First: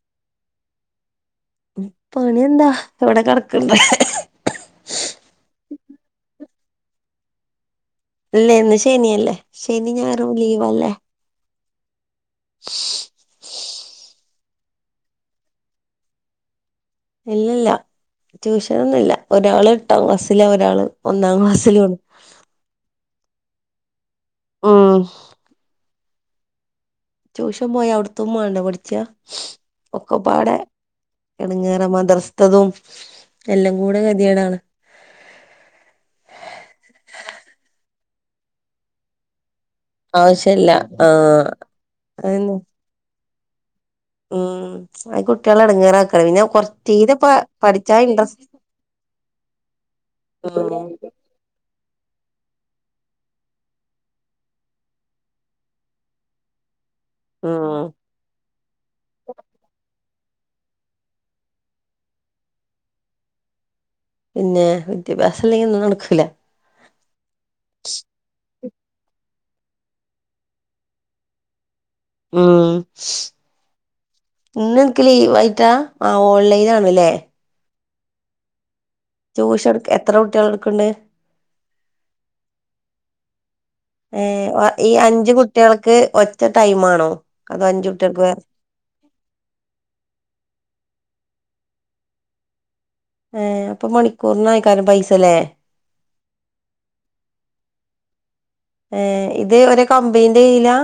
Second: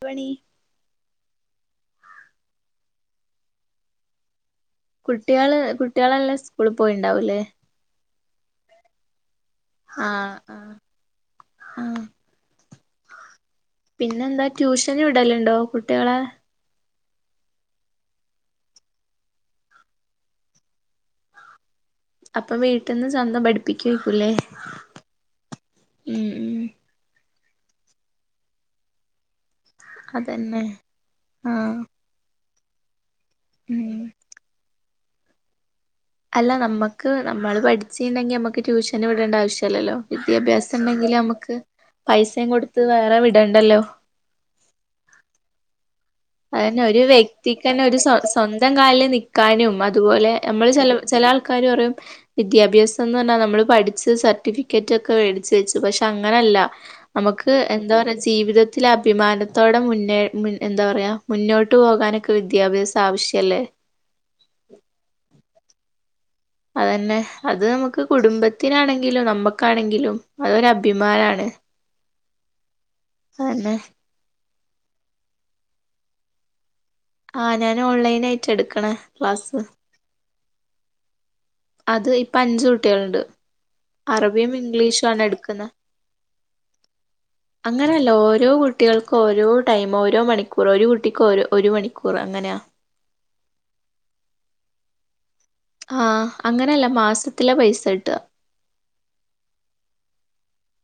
പണി പണി എന്താ ഇവിടെ കിടക്ക്ണ്ട് കുട്ടികള് കുട്ടികളെല്ലാം സ്കൂളിൽ പോയിണ്ടാവല്ലേ. ഇല്ലേന്ന്, ശനിയല്ലേ ശനി ഞായറും ലീവാല്ലേ. ആ ശ് ട്യൂഷന് വിടലുണ്ടോ കുട്ടികളെ..? ഇല്ലല്ല ട്യൂഷന് ഒന്നുല്ല ഒരാള് എട്ടാം ക്ലാസ്സില ഒരാള് ഒന്നാം ക്ലാസ്സിലും ആണ്. അപ്പൊ വീട്ടിൽന്ന് സ്വന്തം പഠിപ്പിക്കുവായിരിക്കൂല്ലേ ഉം ഉം ഉം ട്യൂഷൻ പോയാ അവിടത്തതും വേണ്ടേ പഠിച്ചാ ഒക്കെപ്പാടെ അതന്നെ ആഹ് എടങ്ങേറ മദ്രസ് ത്തതും എല്ലാം ഉം കൂടെ കെതിയെടാണ്. അല്ല നമ്മുക്ക് നമ്മള് പഠിച്ചിട്ടുണ്ടെങ്കി നമുക്ക് ട്യൂഷന് വിടേണ്ട ആവശ്യം ല്ലല്ലോ ആവശ്യല്ല വിദ്യാഭ്യാസം ഉണ്ടെങ്കില് ആഹ് നമുക്ക് പൈസയും അതന്നെ കൊടുത്ത് വേറെ വിടണ്ടല്ലോ. ഉം ആ കുട്ടികളെ എടങ്ങേറാ അതന്നെ ഒരു വ്യക്തിക്ക് തന്നെ ഒരു ഇൻട്രസ്റ്റ് സ്വന്തം കാലിൽ നിൽക്കാനും അതുപോലെ നമ്മള് ഉം ചേൽ - ആൾക്കാരും പറയും ല വിദ്യാഭ്യാസം എന്ന് പറഞ്ഞാൽ നമ്മള് പഠിച്ച് സർട്ടിഫിക്കറ്റ് ഒക്കെ മേടിച്ച് വെച്ചു പക്ഷെ അങ്ങനല്ല... നമുക്ക് ഉം എന്താ പറയാ ജീവിതത്തിലെ അഭിമാനത്തോടെ മുന്നേ എന്താ പറയാ മുന്നോട്ട് പോകാനൊക്കെ വിദ്യാഭ്യാസം ആവശ്യല്ലേ..? പിന്നെ വിദ്യാഭ്യാസം ഇല്ലെങ്കിൽ ഒന്നും നടക്കൂല്ല. അതന്നെ അത് നമുക്ക് കുടുംബത്തിനാണെങ്കിലും നമ്മക്കാണെങ്കിലും അതൊരഭിമാനാണ്. ഉം ഇന്ന് നിൻക്ക് ലീവായിട്ടാ ആ ഓൺലൈന് ആണല്ലേ ഞെ ഓൺലൈനായിട്ട എടുക്കണേ ട്യൂഷൻ എടുക്കാൻ എത്ര കുട്ടികള് എടുക്കണ്ട്? അത് ഇപ്പ അഞ്ചു കുട്ടികളുണ്ട് ഏ അറബിയും ഒ- ഈ ഇംഗ്ലീഷാണ് അഞ്ച് എടുക്കുന്നത് കുട്ടികൾക്ക് ഒറ്റ ടൈം ആണോ അതോ അഞ്ച് അങ്ങനെയല്ല കുട്ടികൾക്ക് വേറെ ഓരോ വീട്, കുട്ടികൾക്ക് ഓരോ ടൈം ഓരോ മണിക്കൂർ ഒരു കുട്ടിക്ക് ഒരു മണിക്കൂർ അങ്ങനെയാ ഏഹ് അപ്പൊ മണിക്കൂറിനക്കേരം പൈസല്ലെ? ആഹ് അങ്ങനെയല്ല മാസത്തില പൈസ ഇട്ടുക ഏഹ് ഇത് ഒര് കമ്പനീന്റെ കീഴിലാ..?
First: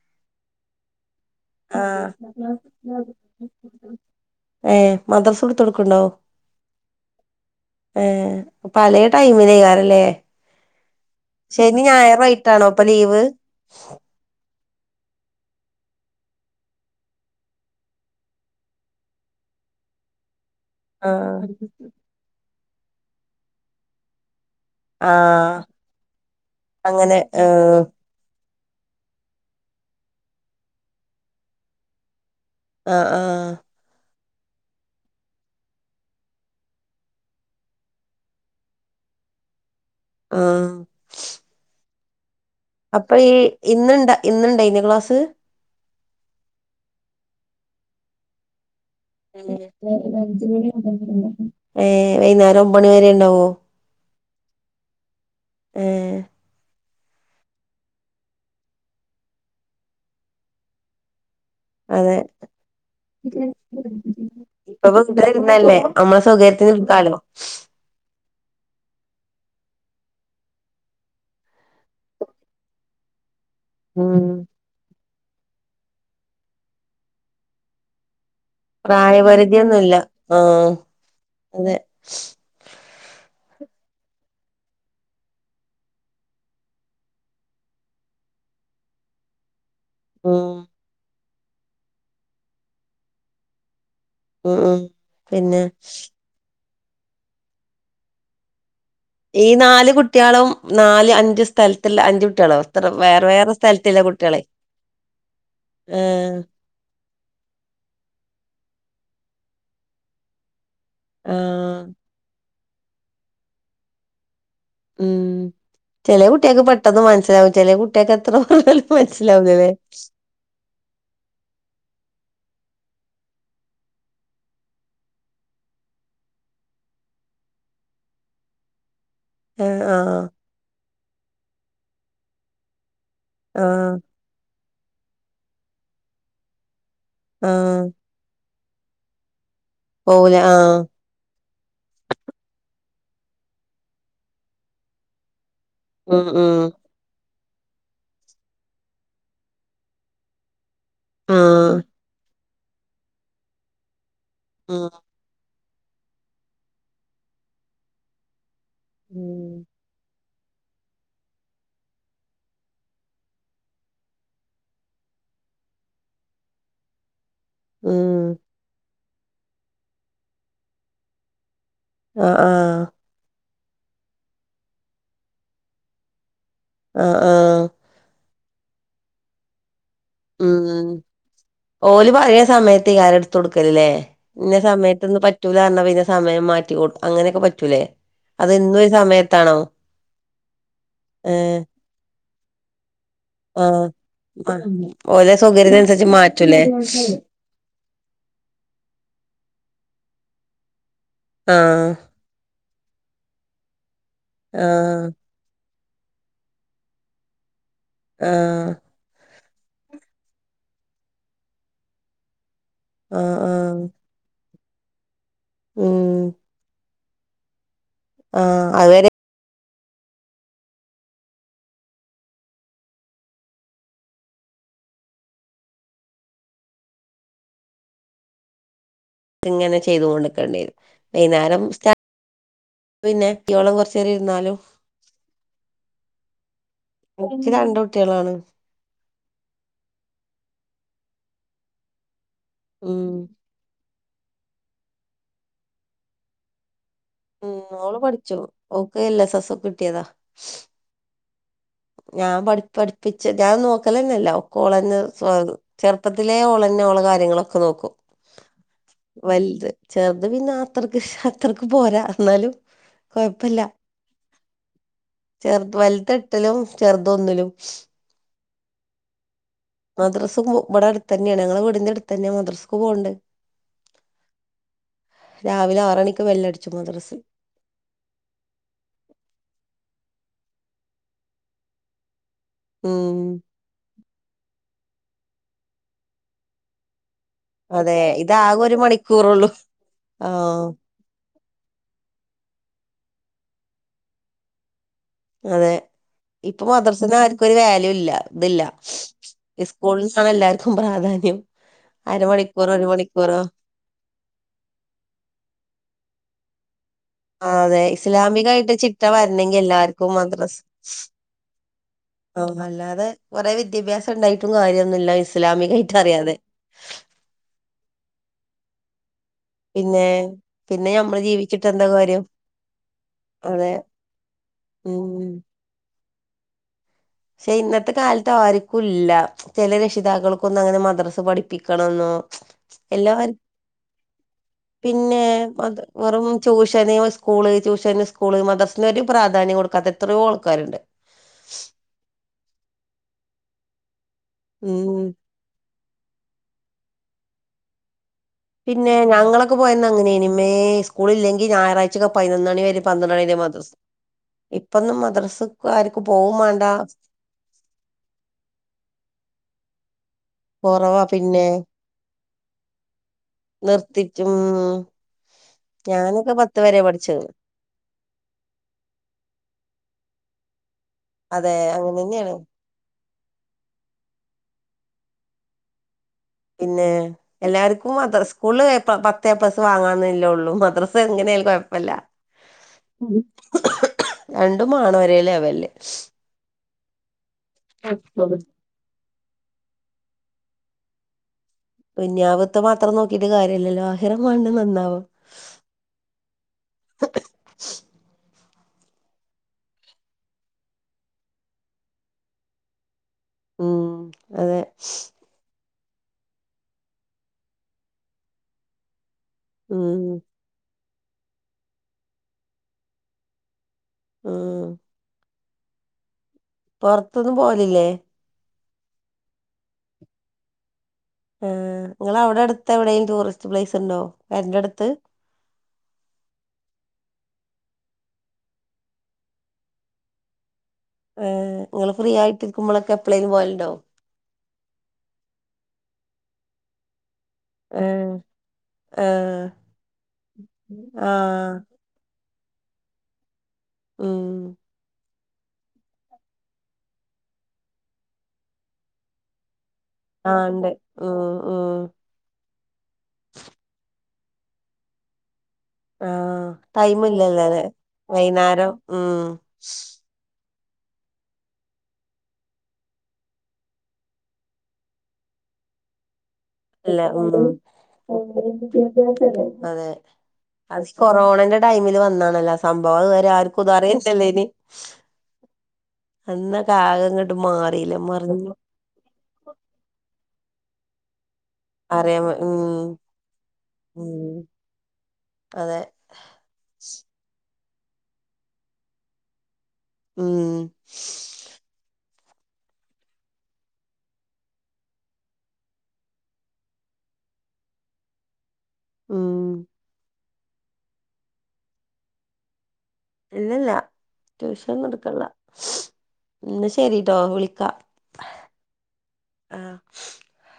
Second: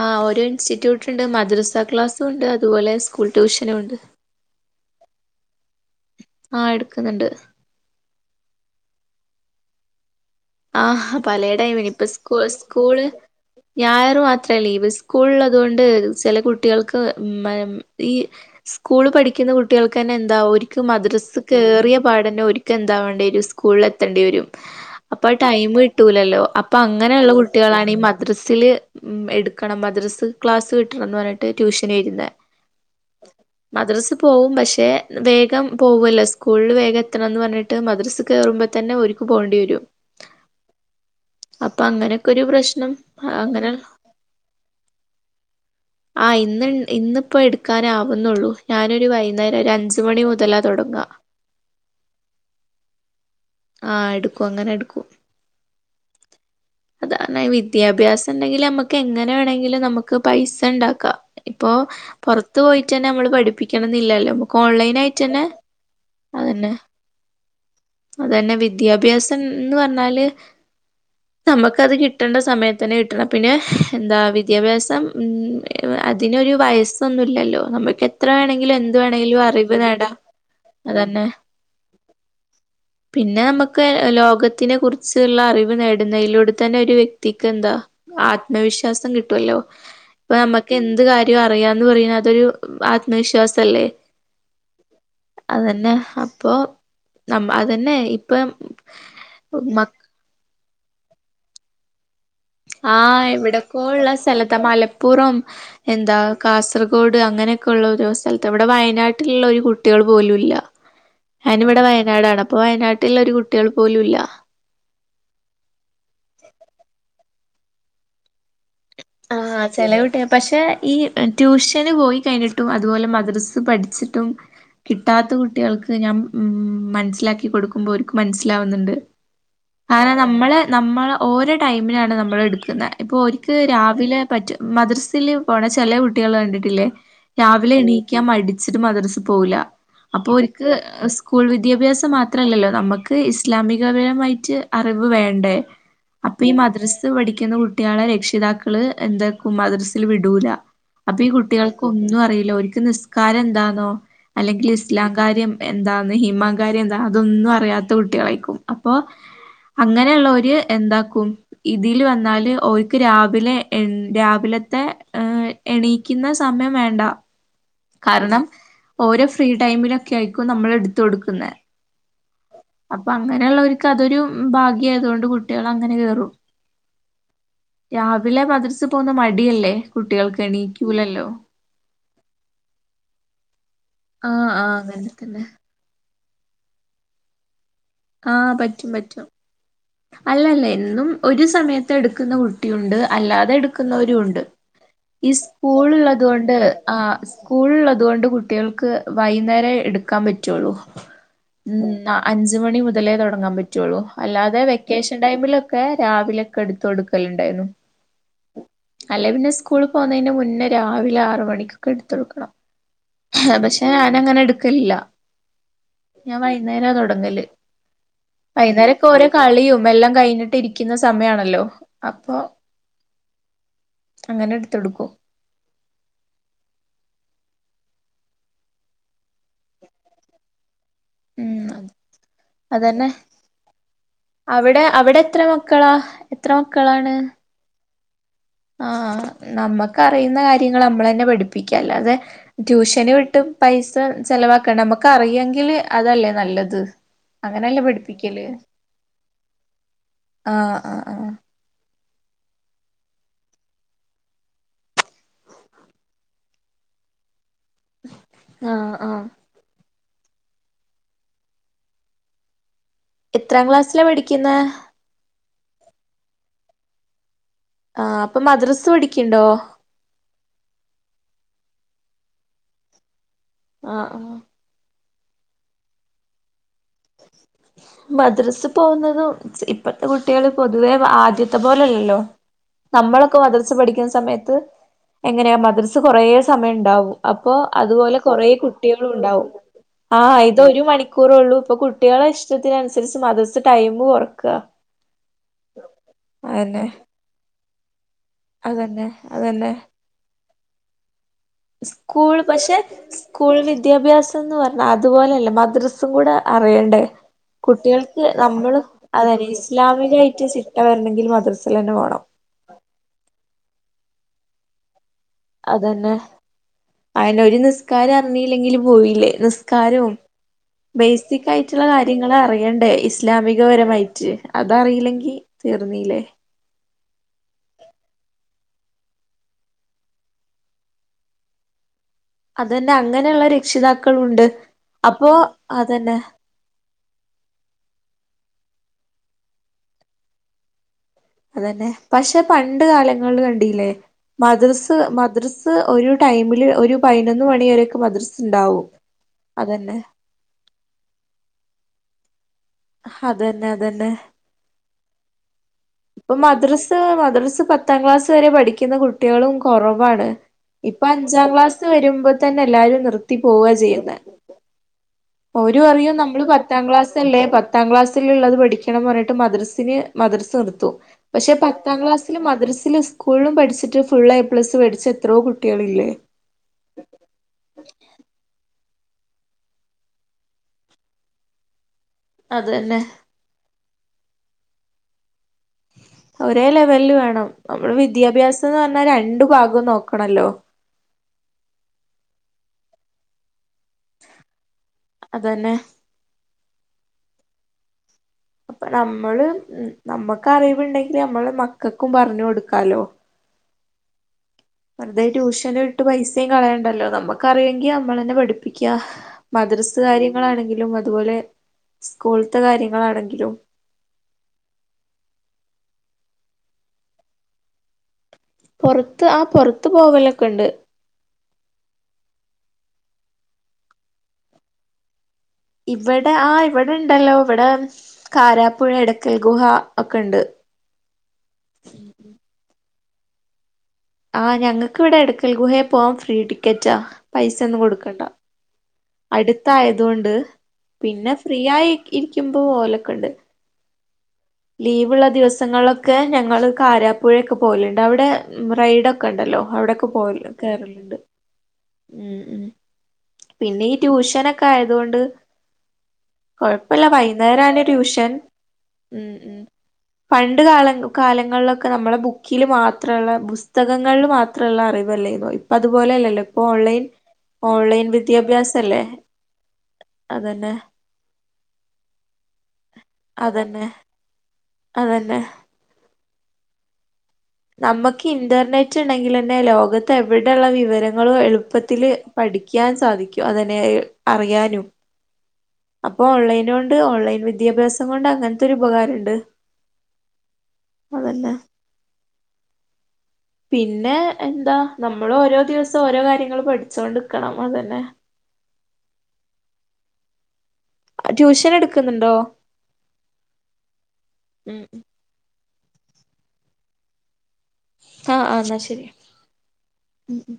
ആ ഓരോ ഇൻസ്റ്റിറ്റ്യൂട്ട് ഉണ്ട് ആ മദ്രസ ക്ലാസ്സും ഉണ്ട് അതുപോലെ സ്കൂൾ ട്യൂഷനും ഉണ്ട് ഏഹ് മദ്രസുടുത്ത് കൊടുക്കണ്ടാവോ ആഹ് എടുക്കുന്നുണ്ട് ഏഹ് അപ്പ പല ടൈമ ന്യാറല്ലേ ആഹ് പല ടൈം ഇപ്പ സ്കൂ ആയിട്ടാണോ ഇപ്പൊ സ്കൂള് ലീവ് ഞായറും അത്ര ലീവ് സ്കൂള് ള്ളത്കൊണ്ട് ചില കുട്ടികൾക്ക് ഈ സ്കൂള് പഠിക്കു കുട്ടികൾക്ക് തന്നെ എന്താ ആ മദ്രസ് കയറിയ പാടന്നെ ഒരിക്കും എന്താാവേണ്ടേ ഒരു സ്കൂളിൽ എത്തേണ്ടി വരും ആ അപ്പൊ ടൈം കിട്ടൂലല്ലോ അപ്പൊ അങ്ങനെ അങ്ങനെയുള്ള ആ കുട്ടികളാണ് ഈ മദ്രസ് സ്ൽ എടുക്കണം മദ്രസ് ക്ലാസ് കിട്ടണം എന്ന് പറഞ്ഞിട്ട് ട്യൂഷന്‌ വരുന്ന ആഹ് ആഹ് പോകും പക്ഷെ വേഗം പോകല്ല സ്കൂളിൽ വേഗം എത്തണം എന്ന് പറഞ്ഞിട്ട് മദ്രസ് കയറുമ്പോ തന്നെരിക്ക പോണ്ടി വരും ആ അപ്പൊ അങ്ങനെ ഒരു പ്രശ്നം അപ്പൊ ഈ അങ്ങനെ ഇന്നുണ്ട ഇന്നുണ്ടായിനോ ക്ലാസ് ആഹ് ഇന്ന് ഇന്നിപ്പോ എടുക്കാനാവുന്നുള്ളൂ ഞാനൊരു വൈകുന്നേരം ഒരു അഞ്ച് മണി മുതലാ തുടങ്ങ ഏഹ് വൈകുന്നേരം ഒമ്പണിവ വരെ ഉണ്ടാവോ ആഹ് എടുക്കും അങ്ങനെ എടുക്കും ഉം അതാണ വിദ്യാഭ്യാസം ഉണ്ടെങ്കിൽ നമ്മുക്ക് എങ്ങനെ വേണമെങ്കിലും നമുക്ക് പൈസ ഉണ്ടാക്കാം ഇപ്പൊ അതെ പുറത്ത് പോയിട്ട് തന്നെ നമ്മള് പഠിപ്പിക്കണംന്നില്ലല്ലോ ഓൺലൈൻ ആയിട്ട് തന്നെ അതന്നെ നേരത്തിന് നിക്കാലോ അതന്നെ വിദ്യാഭ്യാസം എന്ന് പറഞ്ഞാല് നമ്മുക്കത് കിട്ടണ്ട സമയത്തന്നെ കിട്ടണം പിന്നെ എന്താ ഉം വിദ്യാഭ്യാസം അതിനൊരു വയസ്സൊന്നുമില്ലല്ലോ നമുക്ക് എത്ര വേണെങ്കിലും എന്തു വേണെങ്കിലും അറിവ് പ്രായപരിധിയൊന്നുല്ല നേടാം ആ അതന്നെ അതെ പിന്നെ പിന്നെ നമുക്ക് ലോകത്തിനെ കുറിച്ചുള്ള അറിവ് നേടുന്നതിലൂടെ തന്നെ ഒരു വ്യക്തിക്ക് എന്താ ആത്മവിശ്വാസം കിട്ടുമല്ലോ ഇപ്പൊ ഉം നമ്മുക്ക് എന്ത് കാര്യം അറിയാന്ന് പറയ അതൊരു ആത്മവിശ്വാസ അല്ലേ ഉം ഉം പിന്നെ അതന്നെ അപ്പൊ നമ്മ അതന്നെ ഇപ്പൊ ഈ നാല് കുട്ടികളും നാല് അഞ്ച് സ്ഥലത്തി അഞ്ച് കുട്ട്യാളോ എത്ര വേറെ ആഹ് വേറെ സ്ഥലത്തില്ല ഇവിടെക്കള്ള കുട്ട്യാളെ സ്ഥലത്തെ മലപ്പുറം ആ എന്താ കാസർഗോഡ അ അങ്ങനൊക്കെയ ഉള്ള ഒരു സ്ഥത്ത്വിടെ ഇടെ വയനാട്ടിലുള്ള ഒരു കുട്ടികൾ പോലുംല്ല ആ ഞാന ഇവിടെ വയനാടാണ് ഇപ്പൊ വയനാട്ടുള്ള ഒരു കുട്ടികൾ പോലുംല്ല ഉം ചെില കുട്ടിയക്ക് പെട്ടെന്ന് മനസ്സിലാവും ചെ കുട്ടികക്ക്െ എത്ര പറ ആഹ ചെില കട്ടിയ പക്ഷെ ഈ ട്യൂഷന് പോയി കഴിഞ്ഞിട്ട് അതുപോലെ മ്ര പഠിച്ചിട്ടും കിട്ടാത്ത കുട്ടികൾക്ക് ഞാൻ ഉ മനസിലാക്ക കൊടുക്കുമ്പോ അവക്ക് മനസ്സിലാവുന്നുണ്ട് ആ ആ കാരണം നമ്മള് നമ്മള് ഓരോ ടൈമിനാണ് നമ്മൾ എടുക്കുന്നത് ഇപ്പൊ ഒക്ക് ആ രാവെ മദ്രസൽ പോണ ചില കുട്ടികൾ കണ്ടിട്ടില്ലേ ആ രാവിലെ എണീക്കാൻ മ ിട്ട് മദ്ര പോവില്ല അപ്പൊ പോവൂല ആ ഒക്ക് സ്കൂൾ വിദ്യാഭ്യാസം മാത്രല്ലല്ലോ നമുക്ക് ഇസ്ലാമികപരമായിട്ട് അറിവ് വേണ്ടേ ഉം അപ്പൊ ഈ ഉം മദ്രസ് പഠിക്ക ുന്ന കുട്ടികളെ രക്ഷിതാക്കള് എന്താ മദ്രസിൽ വിടൂല അപ്പൊ ഈ ആഹ് കുട്ടികൾക്ക് ഒന്നും അറിയില്ലോ ഒരിക്ക നിസ്കാരം എന്താന്നോ അല്ലെങ്കിൽ ഉം ഇസ്ലാംകാര്യം എന്താന്ന് ഹിമാകാരി എന്താ അതൊന്നും അറിയാത്ത കുട്ടികളായിക്കും അപ്പൊ അങ്ങനെയുള്ള ഒരു എും ഇതിൽ വന്നല് ഓക്ക് രാവിലെ എ രാവിലത്തെ ഏർ എണീക്കുന്ന സമയം വേണ്ട ആഹ കാരണം ഓരോ ഫ്രീ ടൈമിലൊക്കെ ആയിരിക്കും നമ്മൾ എടുത്ത കൊടുക്കുന്നത് ആഹ് ആഹ് അപ്പൊ അങ്ങനെയുള്ളവർക്ക് അതൊരു ഭാഗ്യയതൊണ്ട് കുട്ടികൾ അങ്ങനെ കേയറും ആഹ് ആഹ് രാവിലെ മദ്‌റസേ പോവുന്നേ മടിയല്ലേ? കുട്ടികൾക്ക് ഉം എണീക്കൂലല്ലോ ഓല് പലെ സമയത്ത് ക്കാരുംഎടുത്ത് കൊടുക്കല്ലേ. ആഹ് ഇന്ന ആഹ് അങ്ങനെ സമയത്തൊന്നും തന്നെ പറ്റൂല്ലറഞ്ഞ പിന്നെ സമയം മാറ്റും അങ്ങനെയൊക്കെ പറ്റൂലേ? അത് എന്നുംരു സമയത്താണോ? അല്ല അല്ല എന്നും ഒരു ഏഹ് സമയത്ത് എടുക്കുന്ന കുട്ടിയുണ്ട് അല്ലാതെ ആഹ് എടുക്കുന്നവരു ഉണ്ട്. ആഹ് ഈ ഓലെ സ്കൂൾ സൗകര്യത്തിനനുസരിച്ച് ഉള്ളത് കൊണ്ട് മാറ്റൂലേ ആ സ്കൂളോള്ളത് കൊണ്ട് കുട്ടികൾക്ക് വൈകുന്നേരം എടുക്ക ക്കാൻ പറ്റുള്ളൂ. ആഹ് ഉം അഞ്ച് മണി മുതലേ തുടങ്ങാൻ പറ്റുള്ളൂ. അല്ലാതെ ആഹ് വെക്കേഷൻ ടൈമിലൊക്കെ രാവിലെക്കെ എടുത്ത്കൊടുക്കലു ണ്ടായിരുന്നു. ആഹ അലങ്കി പിന്നെ സ്കൂൾ പോകുന്നതിന് മുന്നേ രാവിലെ ആറ് മണിക്കൊക്കെ എടുത്തൊടുക്കണം. ആഹ് ആഹ് പക്ഷെ ഞാന അങ്ങനെ എടുക്കലില്ല. ഉം ഞാൻ വൈകുന്നേരം തൊ ടങ്ങല് ആഹ് വൈുന്നേരക്കെ അതുവരെ ഓരോ കളിയും എല്ലാം കഴിഞ്ഞിട്ട് ഇരിക്കുന്ന സമയണല്ലോ അപ്പൊ അങ്ങനെ എടുത്ത്ടുക്കും ഇങ്ങനെ ചെയ്തൊണ്ടിക്കേണ്ടരും വൈകുന്നേരം ഉം സ്റ്റാ അതന്നെ പിന്നെ കുട്ട്യോളും കൊറച്ചേരം ഇരുന്നാലും അവിടെ അവിടെ എത്ര മക്കളാ എത്ര മക്കളാണ് ഇച്ച് രണ്ട് കുട്ടികളാണ്. ആഹ നമ്മുക്ക് അറിയുന്ന കാര്യങ്ങൾ നമ്മളന്നെ പഠിപ്പിക്കല്ലാതെ ഉം ട്യൂഷന് വിട്ടും പൈസ ചെലവാക്കണം നമ്മുക്ക് അറിയെങ്കില് അതല്ലേ നല്ലത് ഉം അങ്ങനല്ലേ ഓള് പഠിച്ചു പഠപ്പിക്കല് ഓക്ക് എൽ എസ് എസ് ഒക്കെ കിട്ടിയതാ ആഹ ആഹ ആഹ ഞാൻ പ പഠിപ്പിച്ച് ഞാൻ നോക്കലന്നല്ല ഒക്കളന്നെ സ്വ ചെറുപ്പത്തിലെ ഓളന്നെ കാര്യങ്ങളൊക്കെ നോക്കും ആഹ് ആഹ് വലുത് ചെറുത് പിന്നെ അത്രക്ക് അത്രക്ക് പോരാ എന്നാലും എത്രാം ക്ലാസ്സിലാ പഠിക്കുന്നേ ചെറു വലത് എട്ടിലും ചെറുതൊന്നിലും ആ അപ്പൊ മദ്രസ് പടിക്കണ്ടോ മദ്രസും ഇവിടെ അടുത്ത തന്നെയാ ഞങ്ങളെ വീടിന്റെ അടുത്ത തന്നെയാ മദ്രസക്ക് പോകണ്ട്. ആ ആ രാവിലെ ആറണിക്ക് വെല്ലടിച്ചും മദ്രസിൽ [unintelligible] മദ്രസ് പോകുന്നത ഇപ്പത്തെ കുട്ടികൾ പൊതുവേ ആദ്യത്തെ പോലെല്ലല്ലോ ഉം നമ്മളൊക്കെ മദ്രസ് പഠിക്കുന്ന സമയത്ത് എങ്ങനെയാ മദ്രസ് കുറെ സമയം ഉണ്ടാവും അപ്പോ അതെ അതുപോലെ കൊറെ ഇതാകെ ഒരു കുട്ടികള മണിക്കൂറുള്ളൂ ഉണ്ടാവും ആ ഇത് ആഹ് ഒരു മണിക്കൂറള്ളൂ. ഇപ്പൊ കുട്ടികളെ ഇഷ്ടത്തിന അനുസരിച്ച് മദ്റസ് ടൈംമ് കൊറക്കുക. അതെ ഇപ്പൊ മദ്രസന്ന ആർക്കും ഒരു വാല്യൂ ഇല്ല. ഇതില്ല അതന്നെ അതന്നെ സ്കൂളസാണ് എല്ലാർക്കും പ്രാധാന്യം. സ്കൂൾ അരമണിക്കൂറോ പക്ഷെ ഒരു മണിക്കൂറോ സ്കൂൾ വിദ്യാഭ്യാസം എന്ന് പറഞ്ഞ അതുപോലെല്ല മദ്രസും കൂടെ അറിയണ്ടേ ആ അതെ കുട്ടികൾക്ക് ഇസ്ലാമികായിട്ട് നമ്മള് ചിട്ട അതെ വരണെങ്കി എല്ലാർക്കും ഇസ്ലാമികായിട്ട് ചിട്ട വരണെങ്കിൽ മദ്രസൽ തന്നെ പോണം. ഓ അല്ലാതെ കൊറെ വിദ്യാഭ്യാസം ഉണ്ടായിട്ടും കാര്യമൊന്നുമില്ലാ. അതന്നെ അയിന ഒരു നിസ്കാരം അറിങ്ങയില്ലെങ്കില് പോയില്ലേ പിന്നെ നിസ്കാരും പിന്നെ ഞമ്മള് ബേസിക് ജീവിച്ചിട്ട് ആയിട്ടുള്ള എന്താ കാര്യം കാര്യങ്ങ അറിയണ്ടേ അതെ ഇസ്ലാമികപരമായിട്ട് ഉം അതറിയില്ലെങ്കിൽ തീർന്നീല്ലേ. പക്ഷെ ഇന്നത്തെ കാലത്ത് ആർക്കും ഇല്ല ചില രക്ഷിതാക്കൾക്കൊന്നും അങ്ങനെ മദ്രസ് പഠിപ്പിക്കണംന്നൊ അതന്നെ അങ്ങനെയുള്ള രക്ഷിതാക്കളുണ്ട്. പിന്നെ അപ്പോ മ അതന്നെ വെറും ട്യൂഷന് സ്കൂള് ട്യൂഷന് സ്കൂള് മദ്‌റ രു പ്രാധാന്യം കൊടുക്കാത്ത എത്രയോ ആൾക്കാരുണ്ട്. അതന്നെ പക്ഷെ പണ്ട് കാലങ്ങളിൽ കണ്ടില്ലേ മദ്രസ് ഉം മദ്രസ് ഒരു ടൈമില് ഒരു പതിനൊന്ന് മണിയരക്കെ മദർസ് പിന്നെ ഞങ്ങളൊക്കെ പോയന്ന അങ്ങനെ ഇമേ സ്കൂള ഇില്ലെങ്കിൽ ഞായറാഴ്ചക്കെ പതിനൊന്ന് മണി വരെ പന്ത്ര അതന്നെ മദ്രസ് അതന്നെ ഇപ്പൊന്നും മദ്രസക്ക് ആർക്കും ഇപ്പൊ പോവും വേണ്ട മദ്രസ് മദ്രസ് പത്താം ക്ലാസ് വരെ പഠിക്കുന്ന കുട്ടികളും കുറവാണ് കൊറവാ ഇപ്പൊ പിന്നെ അഞ്ചാം ക്ലാസ് വരുമ്പോ തന്നെ എല്ലാരും നിർത്തി പോവ ചെയ്യുന്ന നിർത്തിട്ടും ഒരു അറിയും ഞാനൊക്കെ നമ്മള് പത്ത് വരെ പത്താം പഠിച്ചത് ക്ലാസ്ല്ലേ പത്താം ക്ലാസ്സൽള്ളത് പഠിക്കണംന്ന് പറഞ്ഞിട്ട് മദ്രസിന് മദ്രസ് നിർത്തു പക്ഷെ അതെ പത്താം അങ്ങനെന്നെയാണ് ക്ലാസ്സിില് മദ്രസൽ സ്ക് സ്കൂളിലും പഠിച്ചിട്ട് ഫുൾ ഐ പ്ലസ് പഠിച്ച എത്രോ കുട്ടികളില്ലേ പിന്നെ എല്ലാർക്കും അത്ര സ്കൂള് പത്തേ പ്ലസ് വാങ്ങാന്നില്ലേള്ളൂ മദ്ര എങ്ങനെയാലും കുഴപ്പമില്ല അതന്നെ രണ്ടും മണഓരെ ലെവല്ല് ഒരേ ലെവലിൽ വേണം നമ്മുടെ വിദ്യാഭ്യാസം എന്ന് ര ണ്ടു ഭാഗം നോക്കണല്ലോ ദുന്യവിതെ മാത്രം നോക്കിട്ട് കാര്യമല്ലല്ലോ അതന്നെ [unintelligible] നന്നാവ് അപ്പൊ നമ്മള് ഉ നമ്മുക്ക് അറിവുണ്ടെങ്കിൽ നമ്മള് മക്കൾക്കും പറഞ്ഞു കൊടുക്കാലോ ഓ വെറുതെ ട്യൂഷനും ഇട്ട് പൈസയും കളയണ്ടല്ലോ നമ്മുക്കറിയുമെങ്കിൽ നമ്മളെന്നെ പഠിപ്പിക്കാ മദ്രസ് ഉം കാര്യങ്ങളാണെങ്കിലും അതുപോലെ സ്കൂളത്തെ കാര്യങ്ങളാണെങ്കിലും ആഹ പുൊറത്തൊന്ന പോലില്ലേ പുൊറത്ത് ആ പുൊറത്ത് പോവലൊക്കെണ്ട് ആ നിങ്ങ അവിടെ അടുത്ത് എവിടെേും ടൂറിസ്റ്റ് പ്ലേസ് ഉണ്ടോ പേരന്റെ അടുത്ത് ഇവ്ടെ ആ ഇവിടെ ഇണ്ടല്ലോ ഇവിടെ കാരാപ്പുഴ, എടക്കൽ ഗുഹ, ഒക്കെണ്ട് ഏ ങ്ങള് ഫ്രീ ആയിട്ടിരിക്കുബളൊക്കെ എപ്പളേലും പോവല്ണ്ടോ? ആ ഞങ്ങക്കിവ്ടെ എടക്കൽ ഗുഹെ പോവാൻ ഫ്രീ ടിക്കറ്റാ പൈസന്നും ഏഹ് കൊടുക്കണ്ട ഏഹ് അട്ത്തായതോണ്ട് പിന്നെ ആഹ് ഫ്രീ ആയി ഇരിക്യുമ്പോ പോലൊക്കെണ്ട് ആ ലീവ്ള്ളത് ദിവസങ്ങളൊക്കെ ഞങ്ങള് കാരാപ്പുഴൊക്കെ പോല്ണ്ട് അവിടെ റൈഡൊക്കെണ്ടല്ലോ അവിടൊക്കെ ആഹ് പോല് ഇണ്ട് ഉം കേറലണ്ട് ഉം ഉ ഉ പിന്നെ ഈ ട്യൂഷനൊക്കെ ആയത് കൊണ്ട് ആ ടൈമ് ഇല്ലല്ലലെ ട്യൂഷൻ വൈന്നാരം ഉം പണ്ട് കാല കാലങ്ങളൊക്കെ നമ്മളെ ബുക്കില് മാത്രള്ള പുസ്തകങ്ങള്ള് മാത്രള്ള അറിവെല്ലെന്നോ ഇപ്പതുപോലെയല്ലല്ലോ അല്ല ഉം വിദ്യാഭ്യാസല്ലേ [unintelligible] അതെ അതന്നെ അത് കൊറോണന്റെ ടൈമില് വന്നാണല്ലോ ആ സംഭവം അത്‌വരെ ആർക്കും ഇത് അതന്നെ അറിയനെല്ലേനി അതന്നെ അന്ന ക ആകങ്ങ നമ്മ്ക്ക് ഇന്റർനെറ്റ് ഇണ്ടെങ്കിലെന്നെ ലോകത്ത് എവിടെള്ള വിവരങ്ങളും എള് എള്പ്പത്തില് അറിയാൻ വ- ഉം പഠിക്യാൻ സാധിക്കും അതിനെ ഉം അറിയാനും അതെ അപ്പൊ ഓൺലൈനോണ്ട് ഓൺലൈൻ വിദ്യാഭ്യാസം കൊണ്ട് അങ്ങനത്തൊരു ഉപകാരണ്ട് ഉം അതന്നെ [inaudible] പിന്നെ എന്താ നമ്മൾ ഓരോ ദിവസം ഓരോ കാര്യങ്ങൾ പഠിച്ചുകൊണ്ട്ിരിക്കണം അതന്നെ മ് ട്യൂഷനെട്ക്ക്ന്ന്ണ്ടോ ഇല്ലല്ല ട്യൂഷൻ കൊട്ക്ക്ല്ല എന്ന ശരീട്ടോ വിളിക്കാ ആ ആ എന്നാ ശരി ആഹ് മ്